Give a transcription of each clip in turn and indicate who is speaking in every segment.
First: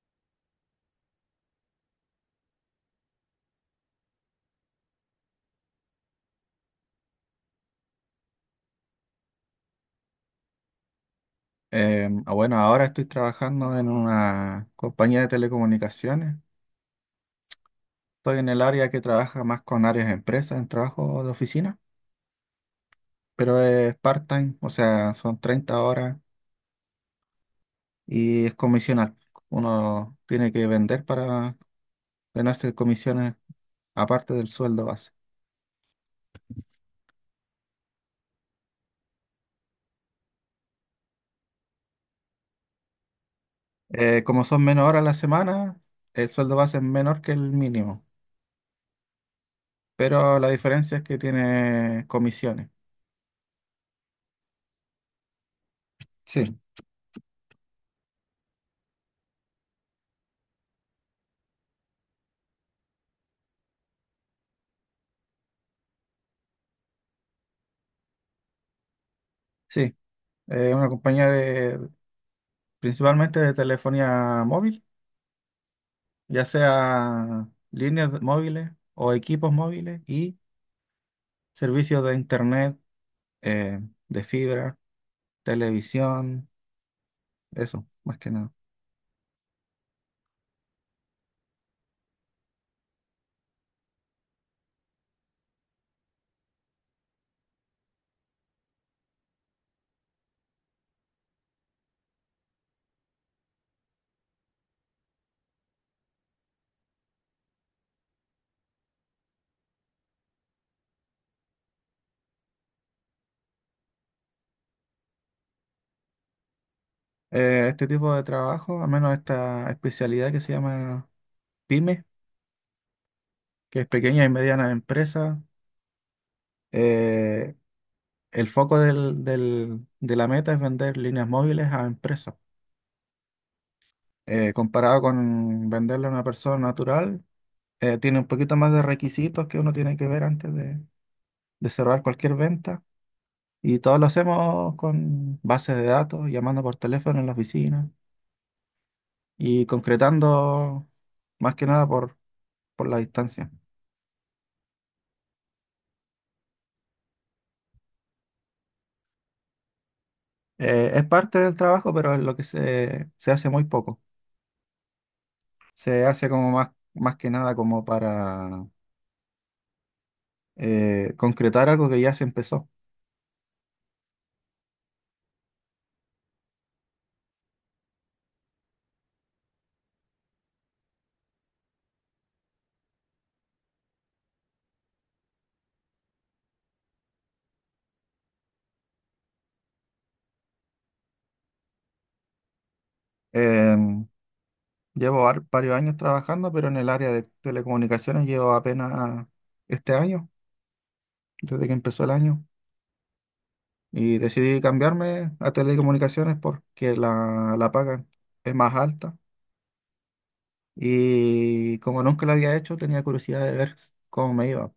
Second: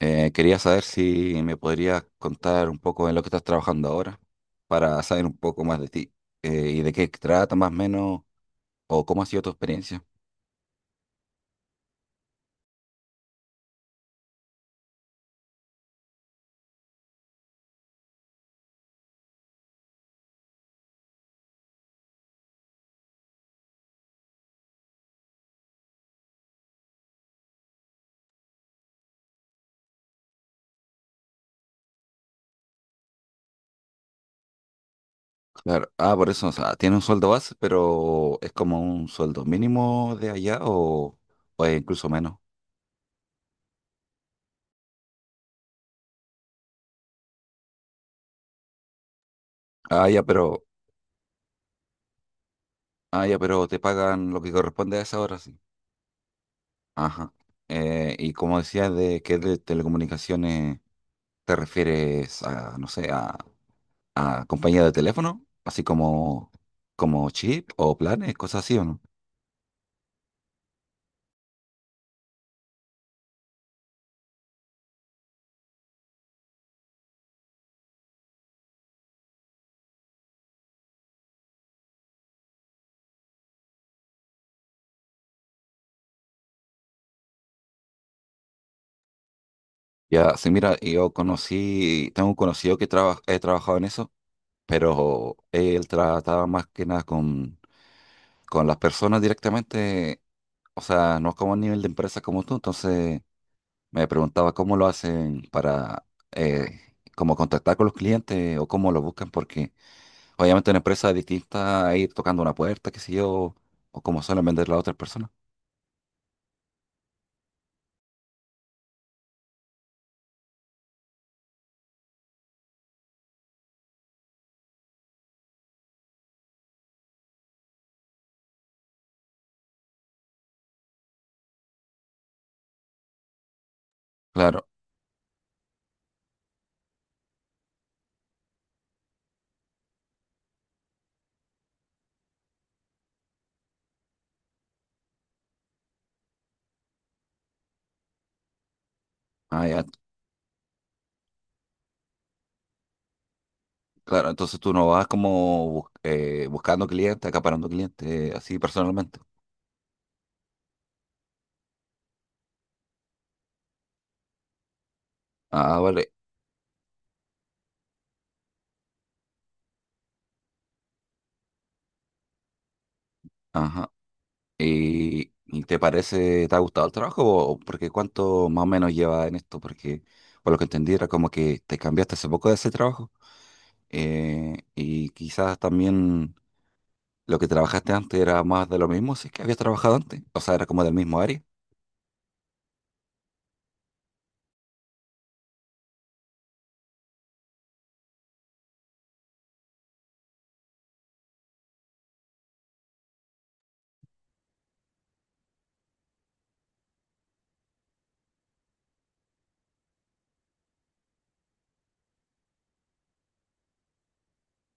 Speaker 1: Quería saber si me podrías contar un poco en lo que estás trabajando ahora para saber un poco más de ti y de qué trata más o menos o cómo ha sido tu experiencia.
Speaker 2: Bueno, ahora estoy trabajando en una compañía de telecomunicaciones. Estoy en el área que trabaja más con áreas de empresas, en trabajo de oficina, pero es part-time, o sea, son 30 horas y es comisional. Uno tiene que vender para ganarse comisiones aparte del sueldo base.
Speaker 1: Claro, ah, por eso, o sea, tiene un sueldo base, pero es como un sueldo mínimo de allá o es incluso menos.
Speaker 2: Como son menos horas a la semana, el sueldo base es menor que el mínimo,
Speaker 1: Ah, ya,
Speaker 2: pero la
Speaker 1: pero,
Speaker 2: diferencia es que tiene comisiones.
Speaker 1: ah, ya, pero te pagan lo que corresponde a esa hora, sí.
Speaker 2: Sí,
Speaker 1: Ajá. Y como decías de que de telecomunicaciones, ¿te refieres a, no sé, a compañía de teléfono, así como chip o planes, cosas así, ¿o no?
Speaker 2: sí, es una compañía de principalmente de telefonía móvil, ya sea móviles o equipos móviles y servicios de internet, eh, de fibra, televisión, eso, más que nada.
Speaker 1: Ya, sí, mira, yo conocí, tengo un conocido que he trabajado en eso, pero él trataba más que nada con las personas directamente, o sea, no como a nivel de empresa como tú, entonces me preguntaba cómo lo hacen para, eh, como contactar con los clientes o cómo lo buscan, porque obviamente una empresa es distinta a ir tocando una puerta, qué sé yo, o como suelen vender las otras personas.
Speaker 2: Este tipo de trabajo, al menos esta especialidad que se llama PYME, que es pequeña y mediana empresa, eh, el foco de la meta es vender líneas móviles a empresas.
Speaker 1: Claro,
Speaker 2: Comparado con venderle a una persona natural, tiene un poquito más de requisitos que uno tiene que ver de cerrar cualquier venta. Y todo lo hacemos con bases de datos, llamando por teléfono en la oficina
Speaker 1: ah,
Speaker 2: y
Speaker 1: ya.
Speaker 2: concretando más que nada por la distancia.
Speaker 1: Claro, entonces tú no vas como buscando clientes, acaparando clientes, así personalmente.
Speaker 2: Es parte del trabajo, pero es lo que se hace muy poco.
Speaker 1: Ah,
Speaker 2: Se
Speaker 1: vale.
Speaker 2: hace como más que nada como para concretar algo que ya se empezó.
Speaker 1: Ajá. ¿Y te parece, te ha gustado el trabajo? Porque cuánto más o menos lleva en esto, porque por lo que entendí era como que te cambiaste hace poco de ese trabajo. Y quizás también lo que trabajaste antes era más de lo mismo, si es que habías trabajado antes. O sea, era como del mismo área.
Speaker 2: Em, Llevo varios años trabajando, pero en el área de telecomunicaciones llevo apenas este año, desde que empezó el año, y decidí cambiarme a telecomunicaciones porque la paga es más alta y como nunca lo había hecho tenía curiosidad de ver cómo me iba.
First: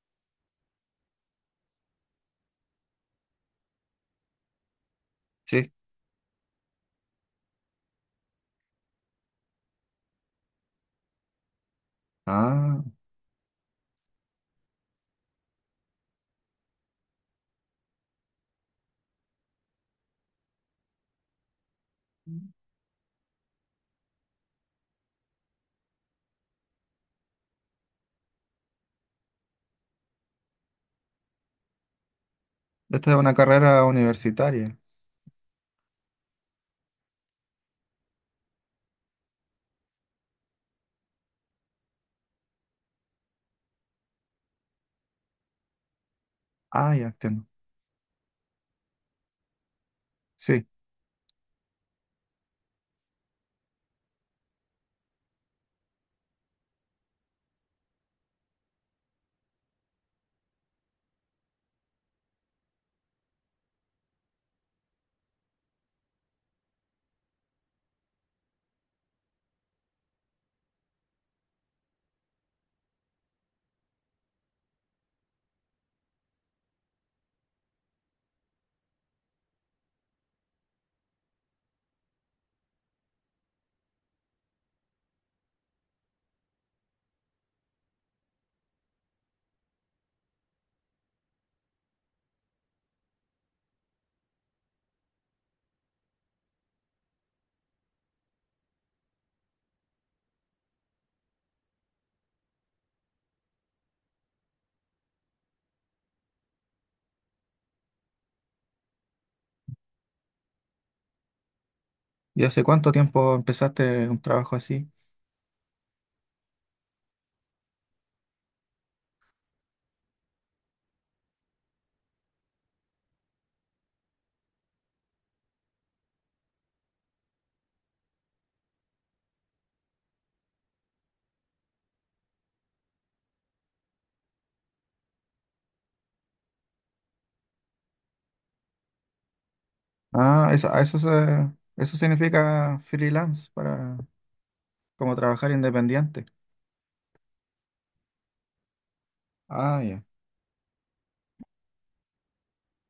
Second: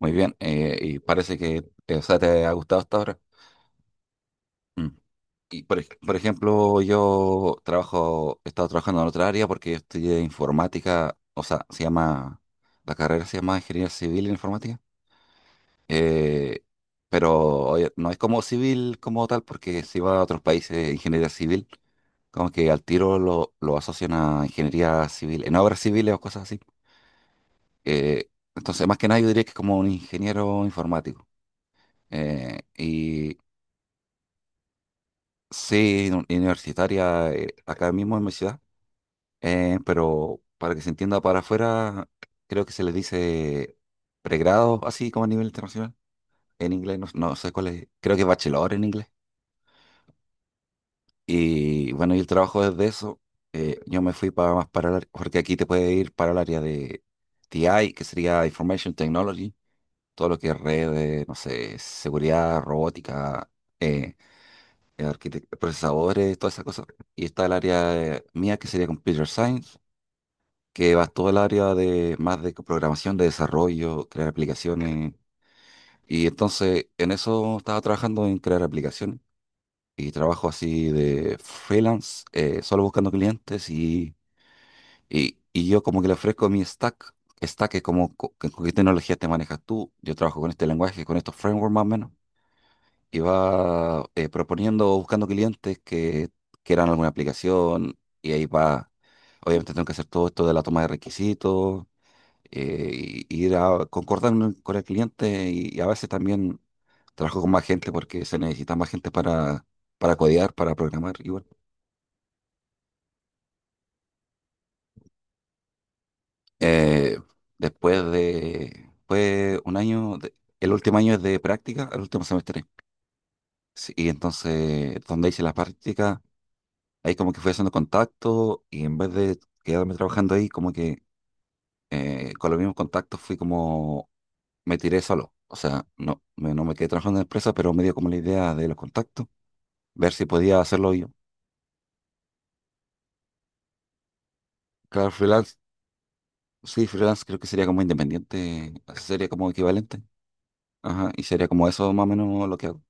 Speaker 1: Muy bien. Y parece que, o sea, te ha gustado hasta ahora. Mm. Y
Speaker 2: Sí.
Speaker 1: por ejemplo, yo trabajo, he estado trabajando en otra área porque yo estudié informática, o sea, se llama,
Speaker 2: Ah,
Speaker 1: la carrera se llama Ingeniería Civil en Informática, eh, pero oye, no es como civil como tal porque si va a otros países, ingeniería civil, como que al tiro lo asocian a ingeniería civil, en obras civiles o cosas así. Eh, entonces, más que nada, yo diría que es como un ingeniero informático. Eh,
Speaker 2: ¿esta es una
Speaker 1: y
Speaker 2: carrera universitaria?
Speaker 1: sí, universitaria, acá mismo en mi ciudad. Pero para que se entienda para afuera, creo que se les dice pregrado, así como a nivel internacional, en
Speaker 2: Ah,
Speaker 1: inglés, no,
Speaker 2: ya
Speaker 1: no
Speaker 2: entiendo.
Speaker 1: sé cuál es, creo que es bachelor en inglés.
Speaker 2: Sí.
Speaker 1: Y bueno, y el trabajo desde eso, yo me fui para más porque aquí te puede ir para el área de TI, que sería Information Technology, todo lo que es redes, no sé, seguridad, robótica, eh, procesadores, todas esas cosas. Y está el área mía, que sería Computer Science que va todo el área de más de programación, de desarrollo, crear aplicaciones. Y entonces en eso estaba trabajando en crear aplicaciones y trabajo así de freelance, solo buscando clientes y yo como que le ofrezco mi stack. Stack es como con qué tecnología te manejas tú. Yo trabajo con este lenguaje, con estos frameworks más o menos. Y va proponiendo, buscando clientes que quieran alguna aplicación y ahí va. Obviamente tengo que hacer todo esto de la toma de requisitos eh, ir a concordar con el cliente y a veces también trabajo con más gente porque se necesita más gente para codear, para programar igual.
Speaker 2: ¿Y hace cuánto tiempo empezaste un trabajo así?
Speaker 1: Eh, Después de fue un año, el último año es de práctica, el último semestre. Sí, y entonces donde hice las prácticas, ahí como que fui haciendo contacto y en vez de quedarme trabajando ahí, como que con los mismos contactos fui como me tiré solo. O sea, no me quedé trabajando en la empresa, pero me dio como la idea de los contactos. Ver si
Speaker 2: Ah,
Speaker 1: podía
Speaker 2: eso, a
Speaker 1: hacerlo
Speaker 2: eso
Speaker 1: yo.
Speaker 2: se, Eso significa freelance para
Speaker 1: Claro,
Speaker 2: como trabajar
Speaker 1: freelance,
Speaker 2: independiente.
Speaker 1: sí, freelance creo que sería como independiente, sería como
Speaker 2: Ah,
Speaker 1: equivalente.
Speaker 2: ya.
Speaker 1: Ajá, y sería como eso más o menos lo que hago.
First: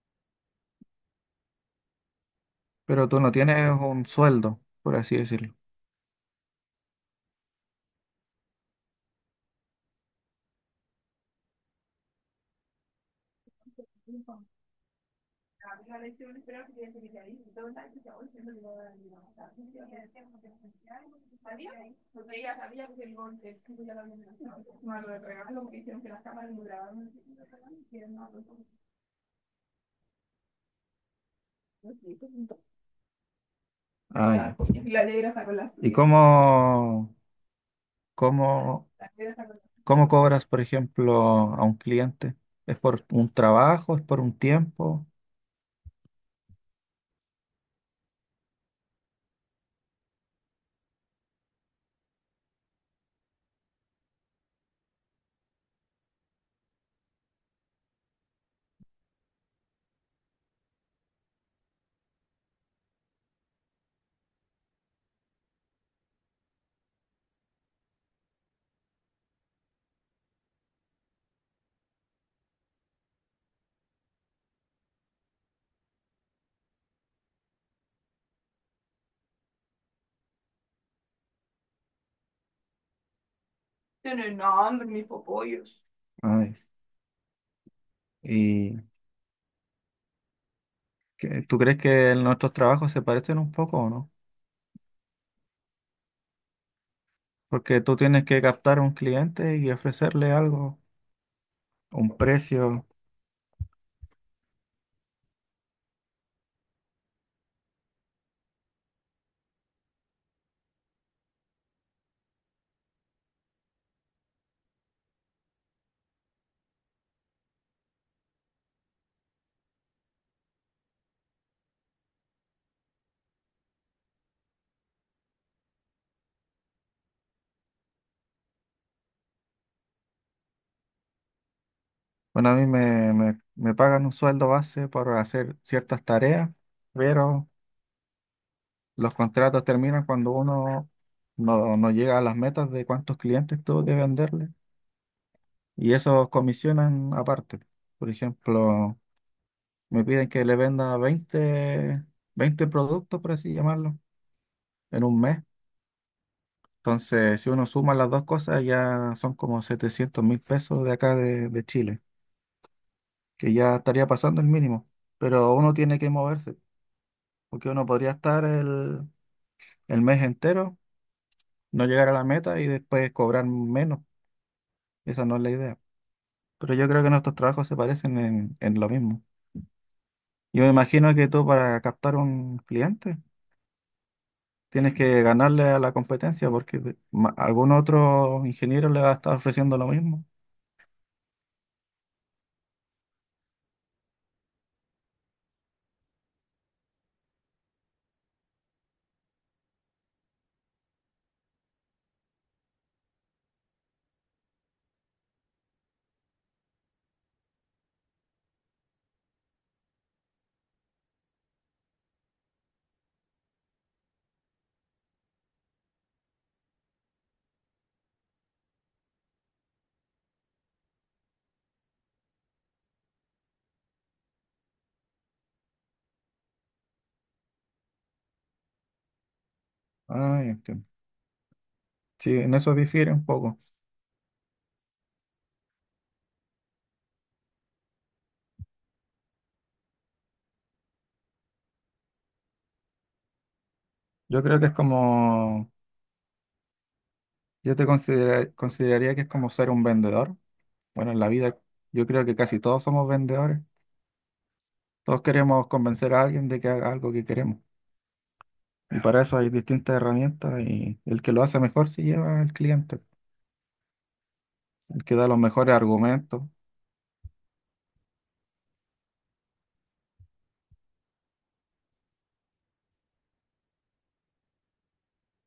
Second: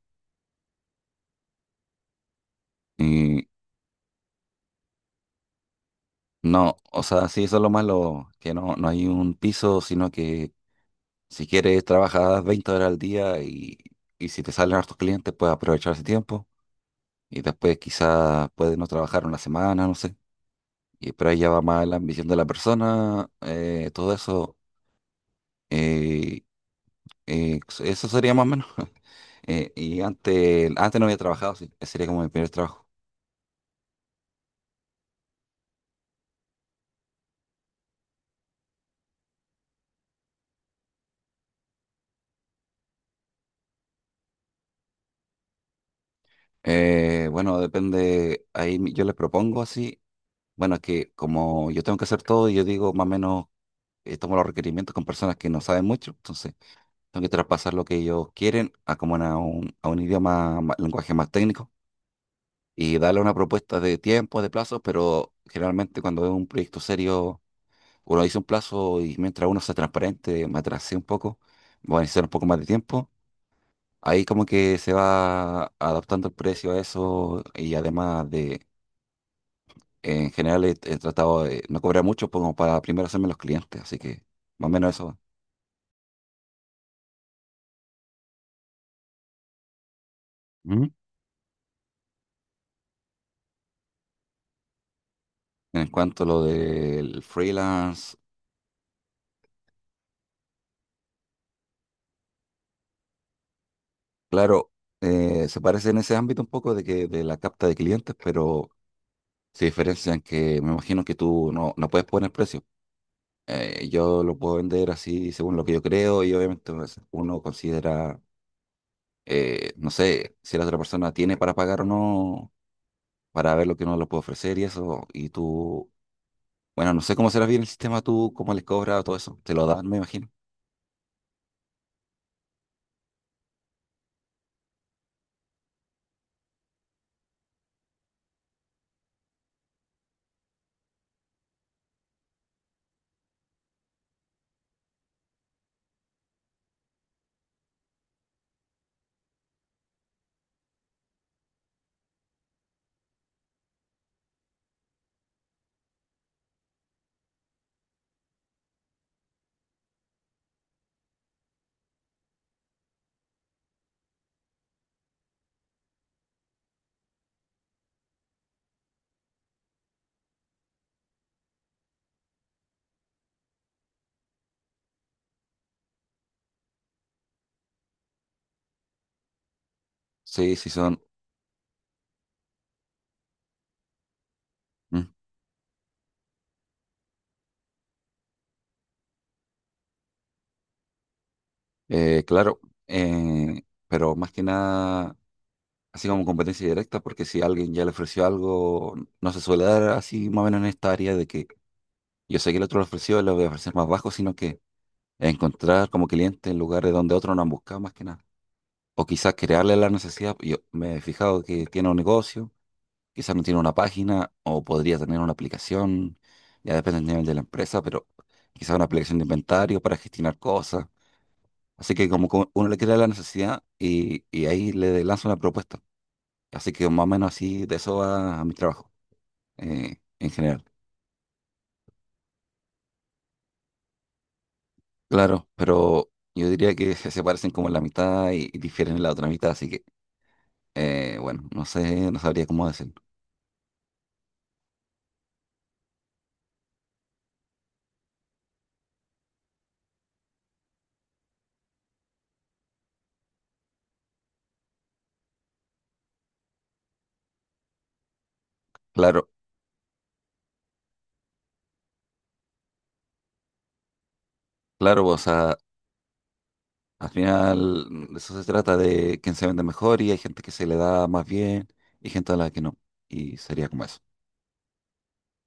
Speaker 2: Pero tú no
Speaker 1: Y
Speaker 2: tienes un sueldo, por así decirlo.
Speaker 1: no, o sea, sí, eso es lo malo, que no hay un piso, sino que si quieres trabajas 20 horas al día y si te salen hartos clientes puedes aprovechar ese tiempo y después quizás puedes no trabajar una semana, no sé. Y, pero ahí ya va más la ambición de la persona, todo eso. eh, pues, eso sería más o menos. Y antes, no había trabajado, sí. Ese sería como mi primer trabajo.
Speaker 2: Ah, ya. la ¿Y cómo, cómo cobras, por ejemplo, a un cliente? ¿Es por un trabajo? ¿Es por un tiempo?
Speaker 1: Bueno, depende, ahí yo les propongo así, bueno, es que como yo tengo que hacer todo, yo digo más o menos, tomo los requerimientos con personas que no saben mucho, entonces tengo que traspasar lo que ellos quieren a como a un idioma, lenguaje más técnico y darle una propuesta de tiempo, de plazos, pero generalmente cuando es un proyecto serio o lo hice un plazo y mientras uno sea transparente, me atrasé un poco, voy a necesitar un poco más de tiempo. Ahí como que se va adaptando el precio a eso y además de, en general he tratado de no cobrar mucho como para primero hacerme los clientes, así que más o menos eso. Va.
Speaker 2: Ay, ¿y
Speaker 1: Ujú.
Speaker 2: tú crees que nuestros trabajos se parecen un poco o no?
Speaker 1: En cuanto a lo del
Speaker 2: Porque tú
Speaker 1: freelance,
Speaker 2: tienes que captar a un cliente y ofrecerle algo, un precio.
Speaker 1: claro, se parece en ese ámbito un poco de que de la capta de clientes, pero se diferencian que me imagino que tú no puedes poner precio. Yo lo puedo vender así según lo que yo creo y obviamente pues, uno considera, no sé, si la otra persona tiene para pagar o no, para ver lo que uno le puede ofrecer y eso. Y tú, bueno, no sé cómo será bien el sistema, tú, cómo les cobras o todo eso. Te lo dan, me imagino.
Speaker 2: Bueno, a me pagan un sueldo base por hacer ciertas tareas, pero los contratos terminan cuando uno no llega a las metas de cuántos clientes tuvo que venderle y esos comisionan aparte. Por ejemplo, me piden que le venda 20 productos, por así llamarlo, en un mes. Entonces, si uno suma las dos cosas, ya son como 700.000 pesos de acá de Chile, que ya estaría pasando el mínimo. Pero uno tiene que moverse, porque uno podría estar el mes entero, no llegar a la meta y después cobrar menos. Esa no es la idea. Pero yo creo que nuestros trabajos se parecen en lo mismo.
Speaker 1: Sí,
Speaker 2: Yo me
Speaker 1: sí son.
Speaker 2: imagino que tú para captar un cliente tienes
Speaker 1: Mm.
Speaker 2: que ganarle a la competencia porque algún otro ingeniero le va a estar ofreciendo lo mismo.
Speaker 1: Claro, pero más que nada, así como competencia directa, porque si alguien ya le ofreció algo, no se suele dar así más o menos en esta área de que yo sé que el otro le ofreció, le voy a ofrecer más bajo, sino que encontrar como clientes en lugares donde otros no han buscado más que nada. O quizás crearle la necesidad. Yo me he fijado que tiene un negocio, quizás no tiene una página o podría tener una aplicación, ya depende del nivel de la empresa, pero quizás una aplicación de inventario para gestionar cosas. Así que como que uno le crea la necesidad y ahí le lanza una propuesta. Así que más o menos así de eso va a mi trabajo en
Speaker 2: Ah, ya
Speaker 1: general.
Speaker 2: entiendo. Sí, en eso difiere un poco.
Speaker 1: Claro, pero yo diría que se parecen como en la mitad y difieren en la otra mitad, así que bueno, no sé, no sabría cómo decirlo.
Speaker 2: Yo creo que es yo te consideraría que es como ser un vendedor. Bueno, en la vida yo creo que casi todos somos vendedores. Todos queremos convencer a alguien de que haga algo que queremos. Y para
Speaker 1: Claro,
Speaker 2: eso hay distintas herramientas y el que lo hace mejor se lleva al cliente, el
Speaker 1: claro, pues,
Speaker 2: que
Speaker 1: o
Speaker 2: da los
Speaker 1: sea,
Speaker 2: mejores argumentos.
Speaker 1: al final de eso se trata de quién se vende mejor y hay gente que se le da más bien y gente a la que no. Y sería como eso.